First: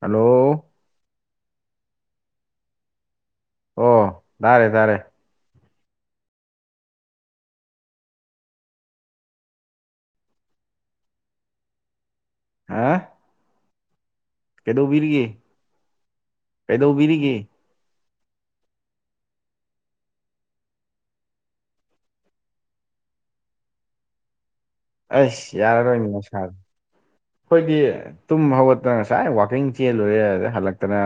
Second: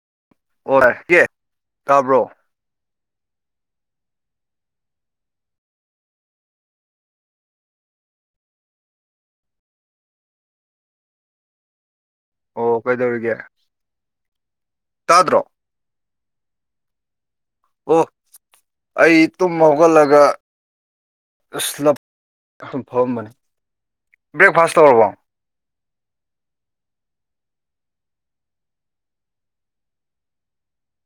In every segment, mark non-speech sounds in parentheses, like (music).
hello (unintelligible) ꯇꯥꯕ꯭ꯔꯣ ꯑꯣ ꯇꯥꯔꯦ ꯇꯥꯔꯦ ꯑꯣ ꯍꯥ ꯀꯩꯗꯧꯔꯤꯒꯦ ꯀꯩꯗꯧꯕꯤꯔꯤꯒꯦ ꯇꯥꯗ꯭ꯔꯣ ꯀꯩꯗꯧꯕꯤꯔꯤꯒꯦ ꯑꯣ ꯑꯩ ꯇꯨꯝ ꯍꯧꯒꯠꯂꯒ ꯑꯁ ꯂꯞ ꯌꯥꯝ ꯐꯔꯝꯕꯅꯤ ꯕ꯭ꯔꯦꯛꯐꯥꯁ ꯇꯧꯔꯕꯣ ꯑꯁ ꯌꯥꯔꯔꯣꯏꯅꯤ ꯅꯁꯥꯗ ꯑꯩꯈꯣꯏꯗꯤ ꯇꯨꯝ ꯍꯧꯒꯠꯇꯅ ꯉꯁꯥꯏ ꯋꯥꯛꯀꯤꯡ ꯆꯦꯜꯂꯨꯔꯦ ꯑꯗꯩ ꯍꯜꯂꯛꯇꯅ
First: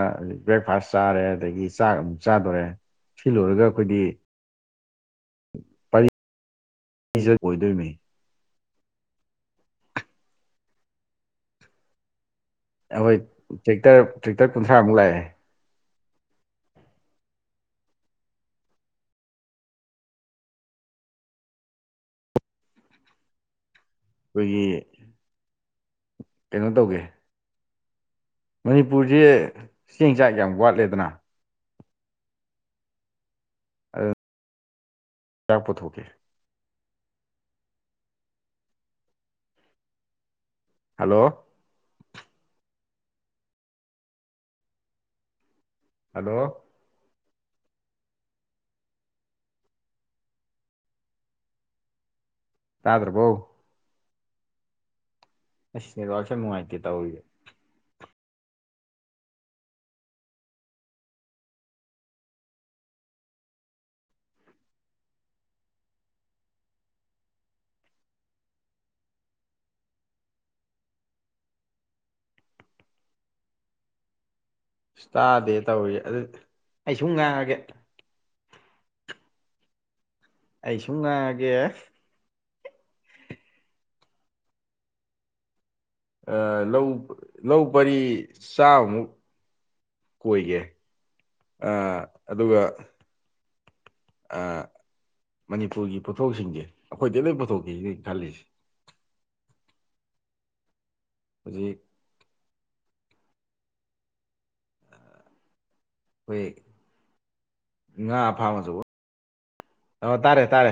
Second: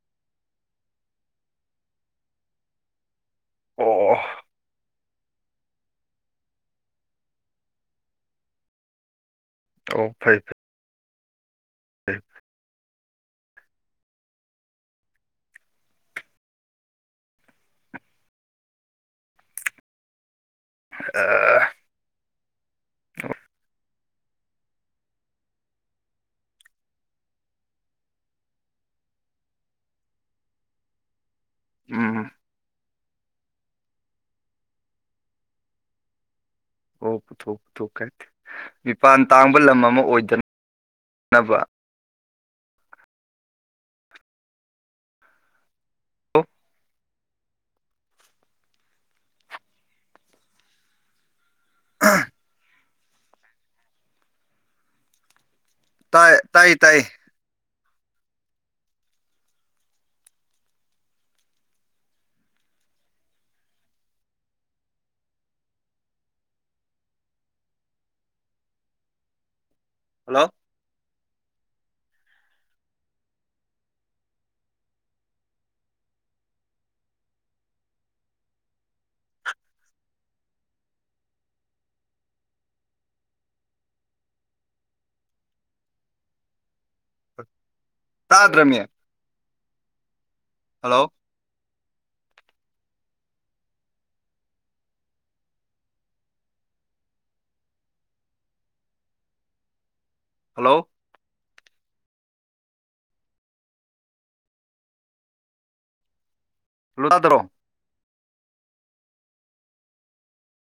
ꯕ꯭ꯔꯦꯛꯐꯥꯁ ꯆꯥꯔꯦ ꯑꯗꯒꯤ ꯆꯥꯛ ꯆꯥꯗꯣꯔꯦ ꯁꯤ ꯂꯣꯏꯔꯒ ꯑꯩꯈꯣꯏꯗꯤ ꯑꯣ (unintelligible) ꯑꯣꯏꯗꯣꯏꯅꯤ ꯑꯣ ꯐꯩ ꯐꯩ (inaudible) ꯑꯩꯈꯣꯏ ꯇ꯭ꯔꯦꯛꯇꯔ ꯇ꯭ꯔꯦꯛꯇꯔ ꯀꯨꯟꯊ꯭ꯔꯥꯃꯨꯛ ꯂꯥꯛꯑꯦ ꯑ ꯑꯩꯈꯣꯏꯒꯤ ꯀꯩꯅꯣ ꯇꯧꯒꯦ ꯃꯅꯤꯄꯨꯔꯁꯦ ꯆꯦꯡ ꯆꯥꯛ ꯌꯥꯝ ꯋꯥꯠꯂꯦꯗꯅ ꯎꯝ ꯑꯗꯨ ꯀꯌꯥ ꯄꯨꯊꯣꯛꯀꯦ ꯑꯣ ꯄꯨꯊꯣꯛ ꯄꯨꯊꯣꯛ ꯀꯥꯏꯦ ꯃꯤꯄꯥꯟ ꯇꯥꯡꯕ ꯂꯝ ꯑꯃ ꯑꯣꯏꯗꯅ ꯍꯜꯂꯣ ꯅꯕ ꯑꯣ ꯍꯂꯣ ꯑꯥ ꯇꯥꯗ꯭ꯔꯕꯣ ꯑꯩꯁ ꯅꯤꯔꯣꯜꯁ ꯇꯥꯏ ꯌꯥꯝ ꯇꯥꯏ ꯅꯨꯡꯉꯥꯏꯇꯦ ꯇꯥꯏ ꯇꯧꯔꯤꯦ ꯍꯜꯂꯣ ꯑ ꯇꯥꯗꯦ ꯇꯧꯔꯤ ꯑꯗꯨ ꯑꯩ ꯁꯨꯝ ꯉꯥꯡꯑꯒꯦ ꯑꯩ ꯁꯨꯝ ꯉꯥꯡꯑꯒꯦ ꯂꯧ ꯂꯧ ꯄꯔꯤ ꯇꯥꯗ꯭ꯔꯃꯤ ꯆꯥꯃꯨꯛ ꯀꯣꯏꯒꯦ ꯍꯜꯂꯣ ꯑ ꯑꯗꯨꯒ ꯃꯅꯤꯄꯨꯔꯒꯤ ꯄꯣꯠꯊꯣꯛꯁꯤꯡꯁꯦ ꯑꯩꯈꯣꯏꯗꯤ ꯂꯣꯏ ꯄꯨꯊꯣꯛꯈꯤꯁꯤꯅ ꯈꯜꯂꯤꯁꯦ ꯍꯜꯂꯣ ꯍꯧꯖꯤꯛ ꯍꯣꯏ ꯂꯗ꯭ꯔꯣ ꯉꯥ ꯐꯥꯃꯁꯨ ꯑ ꯇꯥꯔꯦ ꯇꯥꯔꯦ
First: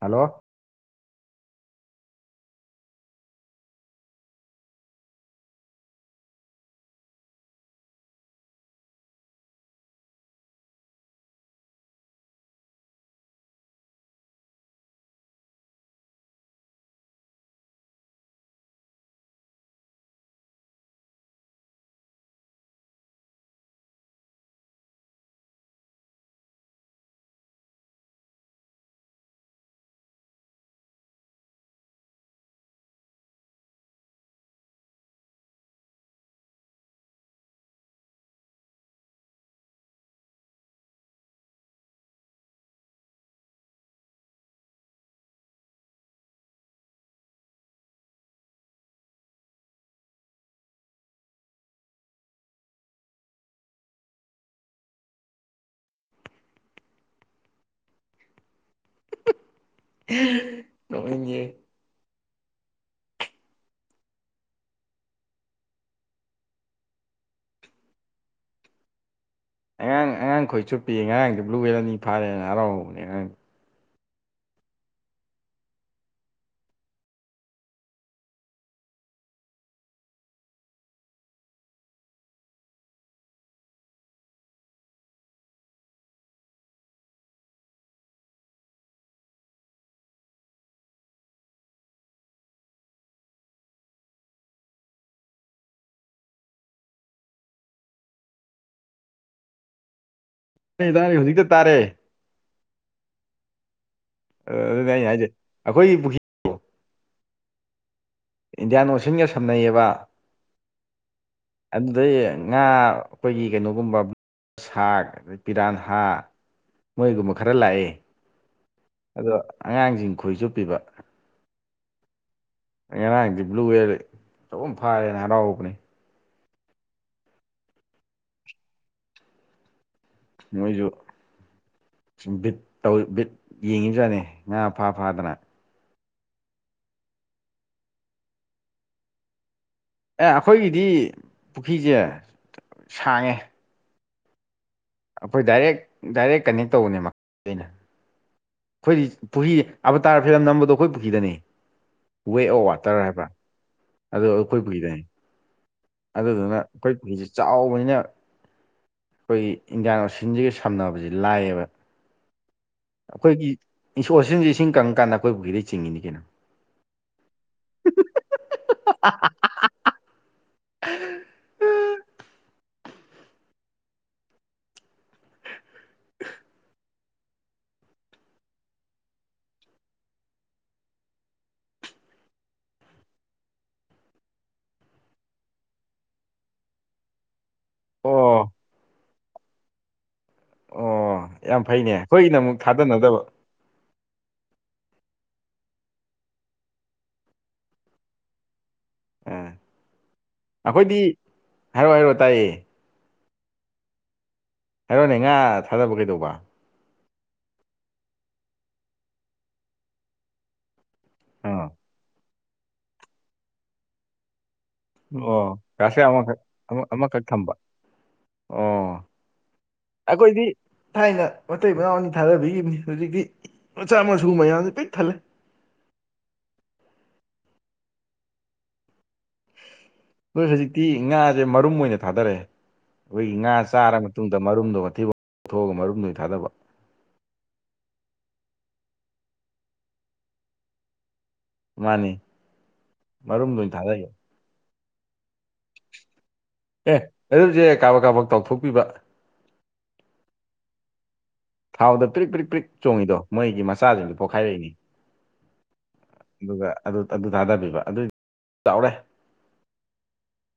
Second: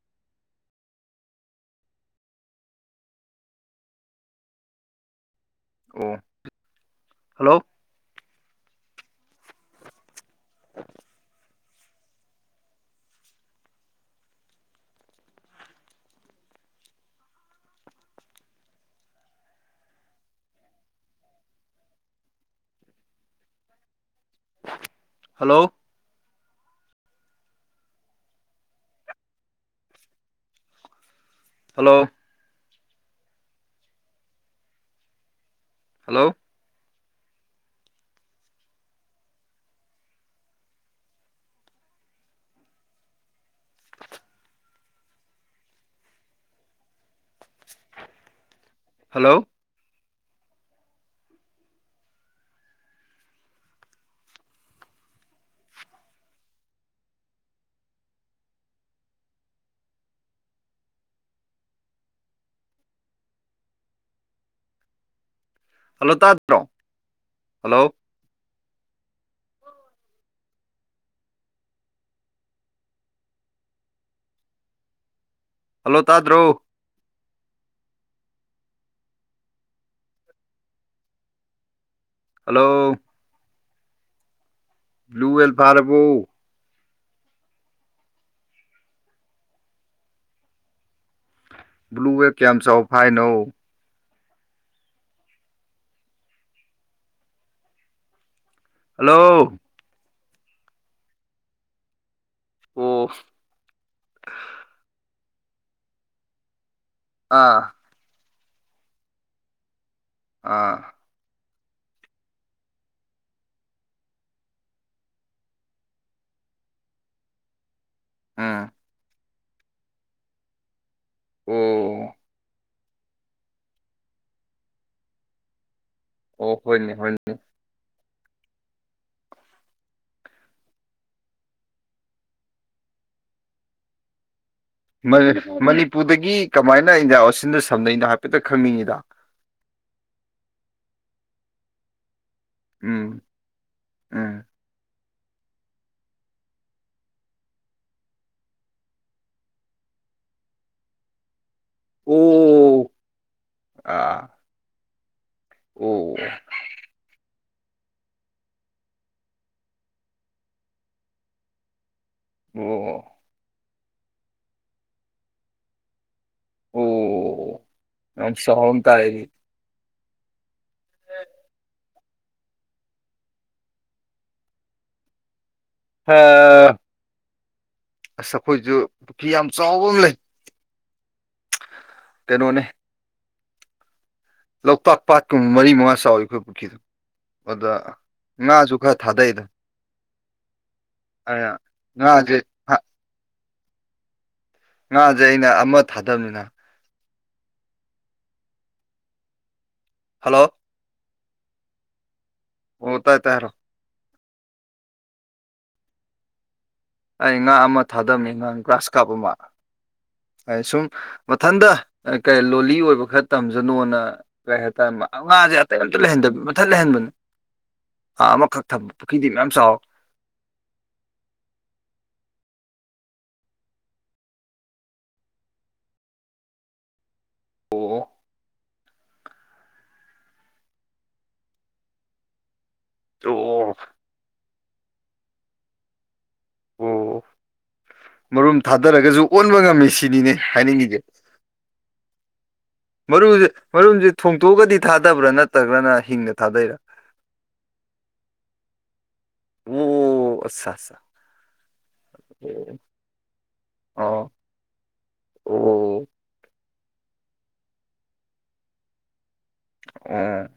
ꯍꯂꯣ ꯑꯣ hello hello hello hello hello ꯅꯣꯏꯒꯤ ꯍꯜꯂꯣ ꯇꯥꯖ꯭ꯔꯣ ꯍꯜꯂꯣ ꯑꯉꯥꯡ ꯑꯉꯥꯡ ꯈꯣꯏ ꯆꯨꯞꯄꯤꯌꯦ ꯉꯉꯥꯡꯗꯤ ꯕ꯭ꯂꯨ ꯋꯦꯂ ꯑꯅꯤ ꯐꯥꯔꯦꯅ ꯍꯔꯥꯎꯕꯅꯦ ꯑꯉꯥꯡ ꯍꯜꯂꯣ ꯇꯥꯗ꯭ꯔꯣ ꯍꯜꯂꯣ ꯕ꯭ꯂꯨꯋꯦꯜ ꯐꯔꯕꯨꯣ ꯕ꯭ꯂꯨ ꯋꯦ ꯀꯌꯥꯝ ꯆꯥꯎꯕ ꯐꯥꯏꯅꯣ ꯍꯜꯂꯣ ꯑꯩ ꯇ ꯑꯩ ꯍꯧꯖꯤꯛꯇ ꯇꯥꯔꯦ ꯑꯣ ꯑꯗꯨꯅꯦ ꯑꯩꯅ ꯍꯥꯏꯖꯩ ꯑꯩꯈꯣꯏ ꯄꯨ ꯑꯥ ꯏꯟꯗꯤꯌꯥꯟ ꯑꯣꯁꯟꯒ ꯁꯝꯅꯩꯌꯦꯕ ꯑꯥ ꯑꯗꯨꯗꯩ ꯉꯥ ꯑꯩꯈꯣꯏꯒꯤ ꯀꯩꯅꯣꯒꯨꯝꯕ ꯁꯥꯛ ꯑꯗꯩ ꯄꯤꯔꯥꯟꯍꯥ ꯃꯣꯏꯒꯨꯝꯕ ꯈꯔ ꯂꯥꯛꯑꯦ ꯎꯝ ꯑꯗꯣ ꯑꯉꯥꯡꯁꯤꯡ ꯈꯣꯏꯁꯨ ꯄꯤꯕ ꯑꯣ ꯑꯩ ꯉꯔꯥꯡꯗꯤ ꯕ꯭ꯂꯨꯋꯦꯔ ꯆꯨꯝ ꯐꯥꯔꯦꯅ ꯍꯔꯥꯎꯕꯅꯦ ꯑꯣ ꯍꯣꯏꯅꯦ ꯍꯅꯦ ꯃꯣꯏꯁꯨ ꯁꯨꯝ ꯕꯤꯠ ꯇꯧ ꯕꯤꯠ ꯌꯦꯡꯉꯤꯖꯥꯠꯅꯤ ꯉꯥ ꯐꯥ ꯐꯥꯗꯅ ꯃꯅꯤꯄꯨꯔꯗꯒꯤ ꯀꯃꯥꯏꯅ ꯏꯟꯗꯤꯌꯥ ꯑꯣꯁꯤꯟꯗ ꯁꯝꯅꯅꯣ ꯍꯥꯏꯐꯦꯠꯇꯪ ꯈꯪꯅꯤꯡꯉꯤꯗ ꯑꯦ ꯑꯩꯈꯣꯏꯒꯤꯗꯤ ꯄꯨꯈ꯭ꯔꯤꯁꯦ ꯎꯝ ꯁꯥꯡꯉꯦ ꯎꯝ ꯑꯩꯈꯣꯏ ꯗꯥꯏꯔꯦꯛ ꯗꯥꯏꯔꯦꯛ ꯀꯟꯅꯦꯛ ꯇꯧꯕꯅꯦ ꯃꯈ ꯑꯩꯅ ꯑꯩꯈꯣꯏꯗꯤ ꯄꯨꯈ꯭ꯔꯤ ꯑꯕꯇꯥꯔ ꯐꯤꯂꯝ ꯅꯝꯕꯗꯣ ꯑꯩꯈꯣꯏ ꯄꯨꯈ꯭ꯔꯤꯗꯅꯤ ꯋꯦ ꯑꯣ ꯋꯥꯇꯔ ꯍꯥꯏꯕ꯭ꯔꯥ ꯑꯗꯨ ꯑꯥ ꯑꯩꯈꯣꯏ ꯄꯨꯔꯤꯗꯅꯤ ꯑꯣ ꯑꯗꯨꯗꯨꯅ ꯑꯩꯈꯣꯏ ꯄꯨꯈꯔꯤꯁꯤ ꯆꯥꯎꯕꯅꯤꯅ ꯑꯩꯈꯣꯏꯒꯤ ꯏꯟꯗꯤꯌꯥꯟ ꯑꯣꯁꯤꯟꯁꯤꯒ ꯁꯝꯅꯕꯁ ꯂꯥꯏꯌꯦꯕ ꯑꯣ ꯑꯣ ꯑꯩꯈꯣꯏꯒꯤ ꯏꯁꯣꯔꯁꯤꯡꯁꯦ ꯏꯁꯤꯡ ꯀꯪꯉꯀꯥꯟꯗ ꯑꯩꯈꯣꯏꯕꯨꯒꯤꯗ ꯆꯤꯡꯉꯤꯅꯤ ꯀꯩꯅꯣ ꯑꯣ ꯅ ꯁꯟ ꯇꯥꯏꯔꯤ ꯎꯝ ꯑꯣ ꯑꯁ ꯑꯩꯈꯣꯏꯁꯨ ꯄꯨꯈ꯭ꯔꯤ ꯌꯥꯝ ꯆꯥꯎꯕ ꯑꯃ ꯂꯩ ꯀꯩꯅꯣꯅꯦ ꯂꯣꯛꯇꯥꯛ ꯄꯥꯠꯀꯨꯝꯕ ꯃꯔꯤ ꯃꯉꯥ ꯆꯥꯎꯋꯤ ꯑꯩꯈꯣꯏ ꯄꯨꯈ꯭ꯔꯤꯗꯨ ꯑꯗ ꯑꯣ ꯉꯥꯁꯨ ꯈꯔ ꯊꯥꯗꯩ ꯑꯣ ꯌꯥꯝ ꯐꯩꯅꯦ ꯑꯩꯈꯣꯏꯒꯤꯅ ꯑꯃꯨꯛ ꯊꯥꯗꯅꯗꯕ ꯉꯥꯁꯦ ꯑꯩꯅ ꯑꯃ ꯊꯥꯗꯕꯅꯤꯅ ꯑꯥ ꯍꯜꯂꯣ ꯑꯩꯈꯣꯏꯗꯤ ꯍꯥꯏꯔꯣꯑꯣ ꯍꯥꯏꯔꯛꯑꯣ ꯇꯥꯏꯌꯦꯦ ꯑꯣ ꯇꯥꯏ ꯇ ꯍꯥꯏꯔꯣ ꯍꯥꯏꯔꯣꯅꯦ ꯉꯥ ꯊꯥꯗꯕ ꯀꯩꯗꯧꯕ ꯑꯩ ꯉꯥ ꯑꯃ ꯊꯥꯗꯃꯤꯥꯡ ꯒ꯭ꯔꯥꯁ ꯀꯥꯞ ꯑꯃ ꯑꯩ ꯁꯨꯝ ꯑꯥ ꯃꯊꯟꯇ ꯀꯔꯤ ꯂꯣꯂꯤ ꯑꯣꯏꯕ ꯈꯔ ꯇꯝꯖꯅꯣꯅ ꯀꯔꯤ ꯍꯥꯏꯇꯥꯔꯃ ꯑꯣ ꯉꯥꯁꯦ ꯑꯇꯩ ꯒ꯭ꯔꯥꯁ ꯑꯝꯇ ꯀꯥꯞ ꯂꯩꯍꯟꯗꯕ ꯑꯃꯈꯛ ꯃꯊꯠ ꯑꯃ ꯂꯩꯍꯟꯕꯅꯦ ꯑꯃꯈꯛ ꯊꯝꯕ ꯑꯥ ꯑꯃꯈꯛ ꯑꯣ ꯊꯝꯕ ꯄꯨꯈ꯭ꯔꯤꯗꯤ ꯃꯌꯥꯝ ꯆꯥꯎꯋꯤ ꯑꯩꯈꯣꯏꯗꯤ ꯊꯥꯏꯅ ꯃꯇꯩ ꯃꯅꯥꯎꯅꯤ ꯊꯥꯗꯕꯤꯈꯤꯕꯅꯤ ꯍꯧꯖꯤꯛꯇꯤ ꯃꯆꯥ ꯃꯁꯨ ꯃꯌꯥꯝꯁꯦ ꯄꯤꯛ ꯊꯜꯂꯦ ꯑꯣ ꯑꯩꯣꯏ ꯍꯧꯖꯤꯛꯇꯤ ꯉꯥꯁꯦ ꯃꯔꯨꯝ ꯑꯣꯏꯅ ꯊꯥꯗꯔꯛꯑꯦ ꯑꯩꯈꯣꯏꯒꯤ ꯉꯥ ꯑꯣ ꯆꯥꯔ ꯃꯇꯨꯡꯨꯡꯗ ꯃꯔꯨꯝꯗꯣ ꯃꯊꯤꯐꯥꯎ ꯊꯣꯛꯑꯒ ꯃꯔꯨꯝꯗꯨ ꯊꯥꯗꯕ ꯑꯣ ꯃꯔꯨꯝ ꯊꯥꯗꯔꯒꯁꯨ ꯑꯣꯟꯕ ꯉꯝꯃꯤ ꯁꯤꯅꯤꯅꯦ ꯍꯥꯏꯅꯤꯡꯉꯒꯦ ꯃꯥꯅꯤ ꯃꯔꯨꯁꯦ ꯃꯔꯨꯝꯗ ꯑꯣꯏꯅ ꯃꯔꯨꯁꯦ ꯊꯥꯗꯒꯦ ꯊꯣꯡꯇꯣꯛꯑꯒꯗꯤ ꯊꯥꯗꯕ꯭ꯔꯥ ꯅꯠꯇ꯭ꯔꯒꯅ ꯍꯤꯡꯅ ꯊꯥꯗꯩꯔꯥ ꯑꯦ ꯑꯗꯨꯁꯦ ꯀꯥꯕ ꯀꯥꯕꯛ ꯇꯧꯊꯣꯛꯄꯤꯕ ꯑꯣ ꯑꯠꯆꯥ ꯑꯠ ꯊꯥꯎꯗ ꯄ꯭ꯔꯤꯛ ꯄ꯭ꯔꯤꯛ ꯄ꯭ꯔꯤꯛ ꯆꯣꯡꯉꯤꯗꯣ ꯃꯣꯏꯒꯤ ꯃꯆꯥꯁꯤꯡꯗꯨ ꯑꯣ ꯄꯣꯛꯈꯥꯏꯔꯛꯏꯅꯤ ꯑꯣ ꯑꯣ ꯑꯗꯨꯒ ꯑꯗꯨ ꯑꯗꯨ ꯊꯥꯗꯕꯤꯕ ꯑꯗꯨꯏ ꯆꯥꯎꯔꯦ ꯑꯣ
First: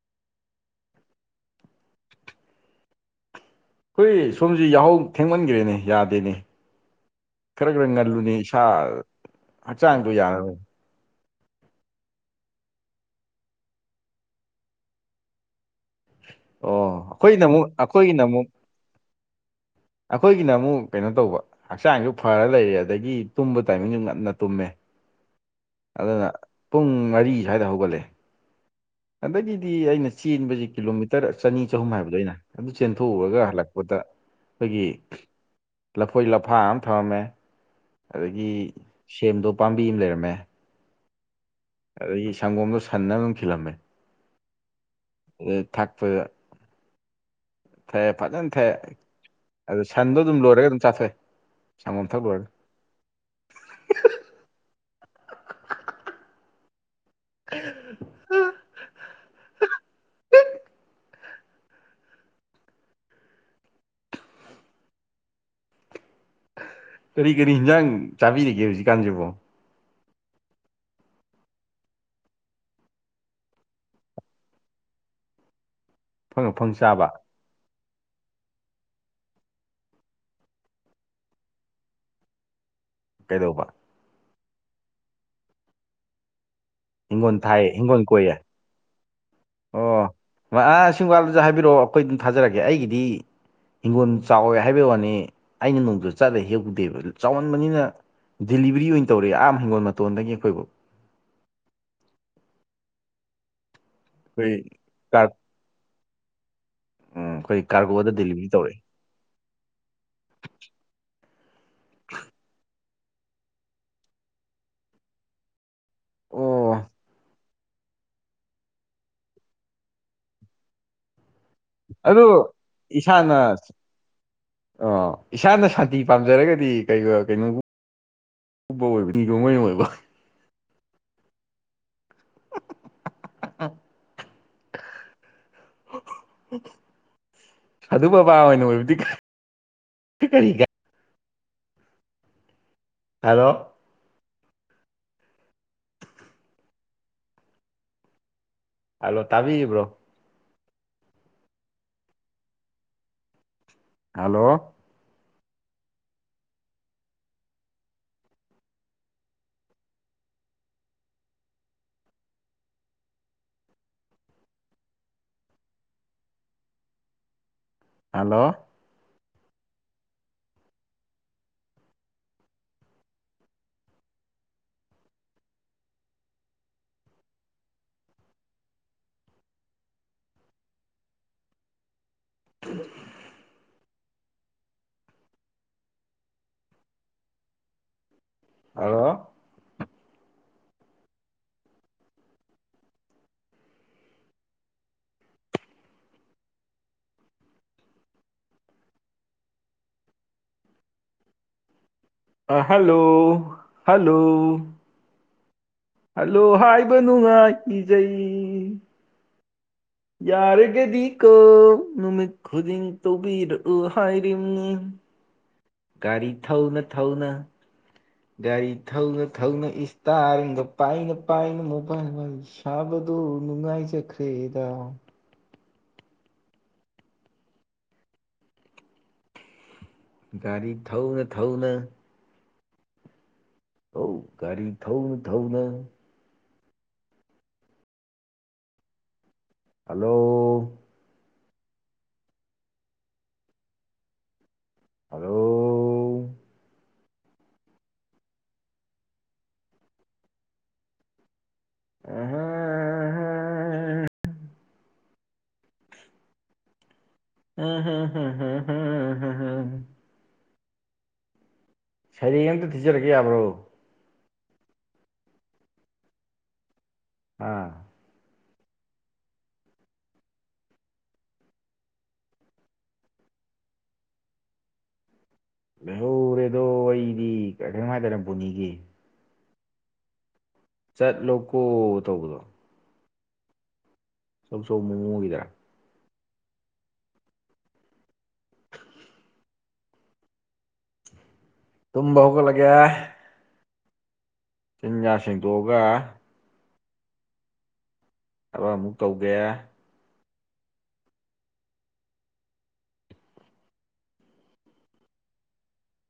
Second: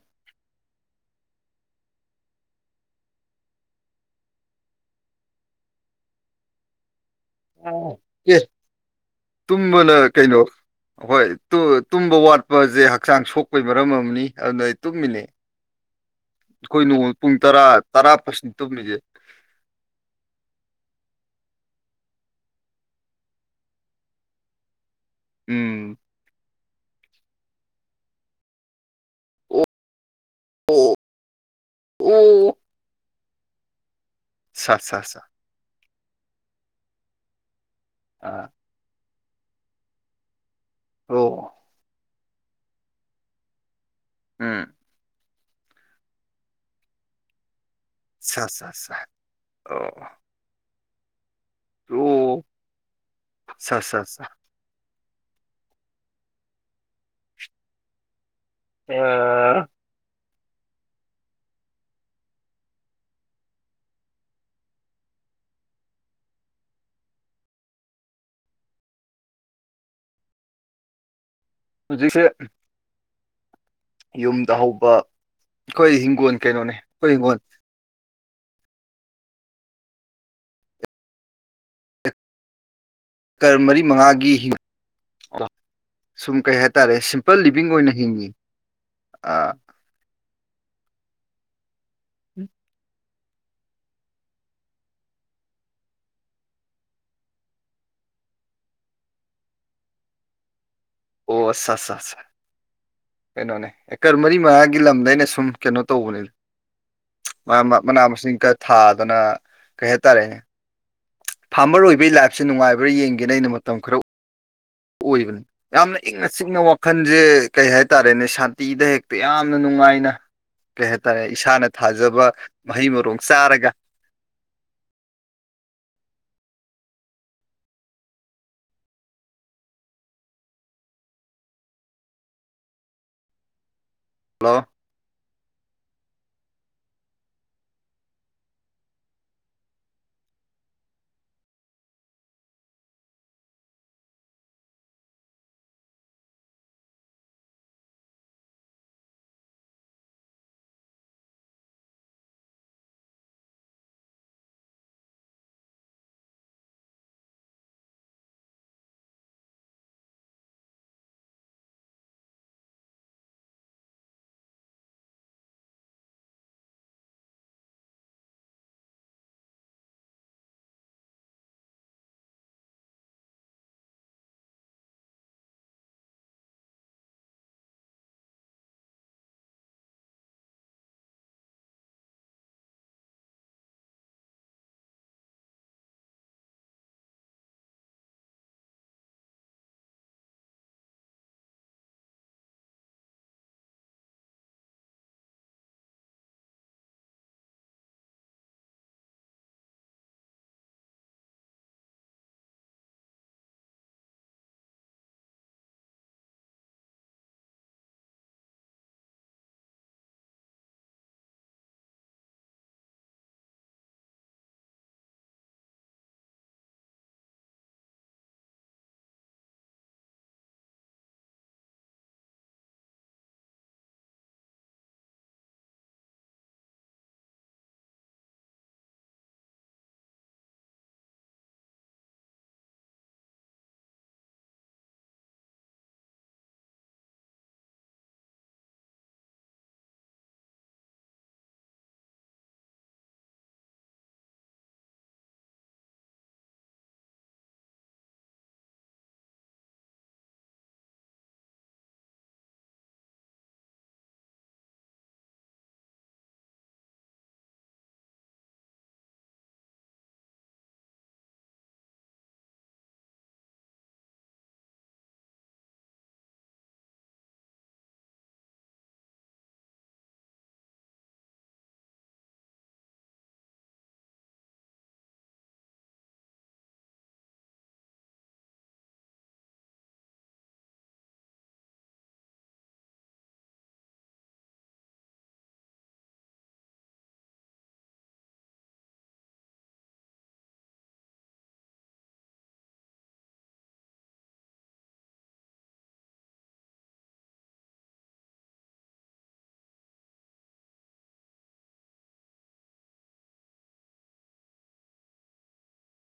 ꯍꯨꯏ ꯁꯣꯝꯁꯤ ꯌꯥꯍꯧ ꯊꯦꯡꯃꯟꯈ꯭ꯔꯦꯅꯦ ꯌꯥꯗꯣꯏꯅꯦ ꯈꯔ ꯈꯔ ꯑꯣ ꯉꯜꯂꯨꯅꯤ ꯑꯦ ꯏꯁꯥ ꯍꯛꯆꯥꯡꯗꯣ ꯌꯥꯔꯔꯅꯤ ꯑꯩꯈꯣꯏ ꯇꯨꯝꯕ ꯋꯥꯠꯄꯁꯦ ꯍꯛꯆꯥꯡ ꯁꯣꯛꯄꯒꯤ ꯃꯔꯝ ꯑꯃꯅꯤ ꯑꯗꯨꯅ ꯑꯩ ꯇꯨꯝꯃꯤꯅꯦ ꯑꯩꯈꯣꯏ ꯑꯣ ꯅꯣꯡ ꯄꯨꯡ ꯑꯩꯈꯣꯏꯅ ꯇꯔꯥ ꯑꯃꯨꯛ ꯇꯔꯥ ꯑꯩꯈꯣꯏꯒꯤꯅ ꯑꯃꯨꯛ ꯄꯁꯤꯟ ꯇꯧꯃꯤꯁꯦ ꯑꯩꯈꯣꯏꯒꯤꯅ ꯑꯃꯨꯛ ꯀꯩꯅꯣ ꯇꯧꯕ ꯍꯛꯆꯥꯡꯁꯨ ꯐꯔ ꯂꯩꯔꯦ ꯑꯗꯒꯤ ꯇꯨꯝꯕ ꯇꯥꯏꯃꯤꯡꯁꯨ ꯉꯟꯅ ꯇꯨꯝꯃꯦ ꯎꯝ ꯑꯗꯨꯅ ꯄꯨꯡ ꯃꯔꯤ ꯁ꯭ꯋꯥꯏꯗ ꯍꯧꯒꯠꯂꯦ ꯑꯣ ꯑꯗꯒꯤꯗꯤ ꯑꯩꯅ ꯆꯦꯟꯕꯕꯁꯤ ꯑꯣ ꯀꯤꯂꯣꯃꯤꯇꯔ ꯆꯅꯤ ꯆꯍꯨꯝ ꯍꯥꯏꯕꯗ ꯑꯩꯅ ꯑꯣ ꯆꯦꯟꯊꯣꯛꯎꯔꯒ ꯍꯜꯂꯛꯄꯗ ꯁꯥ ꯑꯩꯈꯣꯏꯒꯤ ꯁꯥ ꯁꯥ ꯂꯐꯣꯏ ꯂꯐꯥ ꯑꯃ ꯊꯝꯔꯝꯃꯦ ꯑꯗꯒꯤ ꯑ ꯁꯦꯝꯗꯣ ꯄꯥꯝꯕꯤ ꯑꯃ ꯂꯩꯔꯝꯃꯦ ꯑꯣ ꯑꯗꯒꯤ ꯁꯪꯒꯣꯝꯗꯣ ꯁꯟꯅ ꯑꯗꯨꯝ ꯈꯤꯜꯂꯝꯃꯦ ꯎꯝ ꯊꯛꯄ ꯊ ꯁꯥ ꯐꯖꯅ ꯊꯩ ꯁꯥ ꯁꯥ ꯑꯗꯨ ꯑꯣ ꯁꯟꯗꯣ ꯑꯗꯨꯝ ꯂꯣꯏꯔꯒ ꯑꯗꯨꯝ ꯆꯥꯊꯣꯛꯑ ꯁꯪꯒꯣꯝ ꯊꯛ ꯂꯣꯏꯔꯒ ꯑꯠ ꯍ (unintelligible) ꯑ ꯄꯠ ꯀꯔꯤ ꯀꯔꯤ ꯍꯤꯟꯖꯥꯡ ꯆꯥꯕꯤꯔꯤꯒꯦ ꯍꯧꯖꯤꯛꯀꯥꯟꯁꯤꯕꯣ ꯍꯧꯖꯤꯁꯦ ꯌꯨꯝꯗ ꯍꯧꯕ ꯑꯩꯈꯣꯏ ꯍꯤꯡꯒꯣꯜ ꯑꯐꯪ ꯑꯐꯪ ꯀꯩꯅꯣꯅꯦ ꯆꯥꯕ ꯑꯩꯈꯣꯏ ꯍꯤꯡꯒꯣꯜ ꯀꯔ ꯀꯩꯗꯧꯕ ꯃꯔꯤ ꯃꯉꯥꯒꯤ ꯍꯤꯡꯉ ꯁꯨꯝ ꯀꯩ ꯍꯥꯏꯇꯥꯔꯦ ꯍꯤꯡꯒꯣꯜ ꯁꯤꯝꯄꯜ ꯊꯥꯏꯌꯦ ꯂꯤꯕꯤꯡ ꯑꯣꯏꯅ ꯍꯤꯡꯒꯣꯜ ꯍꯤꯡꯉꯤ ꯀꯣꯏꯌꯦ ꯑꯣ ꯑꯥ ꯒꯥꯜꯗꯁꯨ ꯍꯥꯏꯕꯤꯔꯛꯑꯣ ꯑꯩꯈꯣꯏ ꯑꯗꯨꯝ ꯊꯥꯖꯔꯛꯀꯦ ꯑꯩꯒꯤꯗꯤ ꯍꯤꯡꯒꯣꯜ ꯆꯥꯎꯋꯦ ꯍꯥꯏꯕꯩ ꯋꯥꯅꯤ ꯑꯩꯅ ꯅꯣꯡꯗꯨꯗ ꯆꯠꯂ ꯍꯦꯛꯞꯄꯨꯗꯦꯕ ꯆꯥꯎꯃꯟꯕꯅꯤꯅ ꯗꯤꯂꯤꯕꯔꯤ ꯑꯣꯏꯅ ꯇꯧꯔꯦ ꯑꯥꯝ ꯍꯪꯒꯣꯜ ꯃꯇꯣꯟꯗꯒꯤ ꯑꯩꯈꯣꯏꯕꯨ ꯑꯣ ꯑꯠꯁ ꯑ ꯑ ꯀꯩꯅꯣꯅꯦ ꯑꯦꯀꯔ ꯃꯔꯤ ꯃꯉꯥꯒꯤ ꯑꯩꯈꯣꯏ ꯂꯝꯗ ꯑꯩꯅ ꯀꯥꯔ ꯁꯨꯝ ꯀꯩꯅꯣ ꯇꯧꯕꯅꯦ ꯎꯝ ꯑꯩꯈꯣꯏ ꯃꯅꯥ ꯀꯥꯔꯒꯣꯗ ꯃꯁꯤꯡ ꯗꯦꯂꯤꯚꯔꯤ ꯈ ꯊꯥ ꯇꯧꯔꯛꯑꯦ ꯑꯗꯨꯅ ꯀꯩꯍꯇꯥꯔꯦꯅꯦ ꯐꯥꯔꯃꯔ ꯑꯣꯏꯕꯒꯤ ꯂꯥꯏꯐꯁꯦ ꯅꯨꯡꯉꯥꯏꯕ ꯈꯔ ꯌꯦꯡꯒꯦꯅ ꯑꯩꯅ ꯃꯇꯝ ꯈꯔ ꯑꯣꯏꯕꯅꯤ ꯌꯥꯝꯅ ꯏꯪꯅ ꯆꯤꯛꯅ ꯑꯣ ꯋꯥꯈꯜꯁꯦ ꯀꯩ ꯍꯥꯏꯇꯥꯔꯦꯅꯦ ꯁꯥꯟꯇꯤꯗ ꯍꯦꯛꯇ ꯌꯥꯝꯅ ꯅꯨꯡꯉꯥꯏꯅ ꯀꯩ ꯍꯥꯏꯇꯥꯔꯦ ꯏꯁꯥꯅ ꯑꯗꯨ ꯊꯥꯖꯕ ꯃꯍꯩ ꯃꯔꯣꯡ ꯆꯥꯔꯒ ꯑꯣ ꯏꯁꯥꯅ ꯁꯥꯟꯇꯤ ꯄꯥꯝꯖꯔꯒꯗꯤ ꯀꯩ ꯀꯩꯅꯣ ꯎꯄ ꯑꯣꯏꯕꯅꯤꯀꯣꯉꯣꯏꯅ ꯑꯣꯏꯕ ꯎꯝ ꯍꯜꯂꯣ ꯁꯥꯗꯨ ꯕꯕꯥ ꯑꯣꯏꯅ ꯑꯣꯏꯕꯗꯤ ꯀꯔꯤ ꯀꯥꯏ ꯑꯗꯣ ꯍꯜꯂꯣ ꯇꯥꯕꯤꯔꯤꯕ꯭ꯔꯣ ꯍꯜꯂꯣ ꯍꯜꯂꯣ ꯎꯃꯝꯃ ꯍꯜꯂꯣ ꯑꯥ ꯍꯜꯂꯣ ꯍꯜꯂꯣ ꯍꯜꯂꯣ ꯍꯥꯏꯕ ꯅꯨꯡꯉꯥꯏ ꯏꯖꯩ ꯌꯥꯔꯒꯗꯤ ꯀꯣ ꯅꯨꯃꯤꯠ ꯈꯨꯗꯤꯡ ꯇꯧꯕꯤꯔꯛꯎ ꯍꯥꯏꯔꯤꯕꯝꯅꯤ ꯒꯥꯔꯤ ꯊꯧꯅꯥ ꯊꯧꯅꯥ ꯒꯥꯔꯤ ꯊꯧꯅ ꯊꯧꯅ ꯏꯁꯇꯥꯔꯤꯒ ꯄꯥꯏꯅ ꯄꯥꯏꯅ ꯃꯣꯕꯥꯏꯜ ꯁꯥꯕꯗꯨ ꯅꯨꯡꯉꯥꯏ ꯆꯈ꯭ꯔꯦꯗ ꯒꯥꯔꯤ ꯊꯧꯅ ꯊꯧꯅ ꯊꯧ ꯒꯥꯔꯤ ꯊꯧꯅ ꯊꯧꯅ ꯍꯜꯂꯣ ꯍꯂꯣ ꯎ (unintelligible) ꯍꯥ ꯍꯥ ꯍꯥ ꯍꯥꯑꯥ (unintelligible) ꯁꯩꯔꯦꯡ ꯑꯝꯇ ꯊꯤꯖꯔꯛꯀꯦ ꯌꯥꯕ꯭ꯔꯣ ꯑꯥ ꯂꯩꯍꯧꯔꯦꯗꯣ ꯑꯩꯗꯤ ꯀꯔꯤꯅꯣꯝ ꯍꯥꯏꯗꯥꯏꯅꯦ ꯕꯣꯟꯅꯤ ꯒꯤ ꯆꯠꯂꯣꯀꯣ ꯇꯧꯕꯗꯣ ꯑꯆꯧꯆꯧꯕ ꯃꯑꯣꯡ ꯑꯣꯏꯗꯔꯥ ꯇꯨꯝꯕ ꯍꯧꯒꯂꯒꯦ ꯆꯤꯟ ꯌꯥ ꯁꯦꯡꯗꯣꯛ ꯑꯥꯒꯥ ꯊꯕ ꯑꯃꯨꯛ ꯀꯧꯒꯦ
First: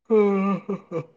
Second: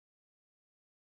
ꯎꯝ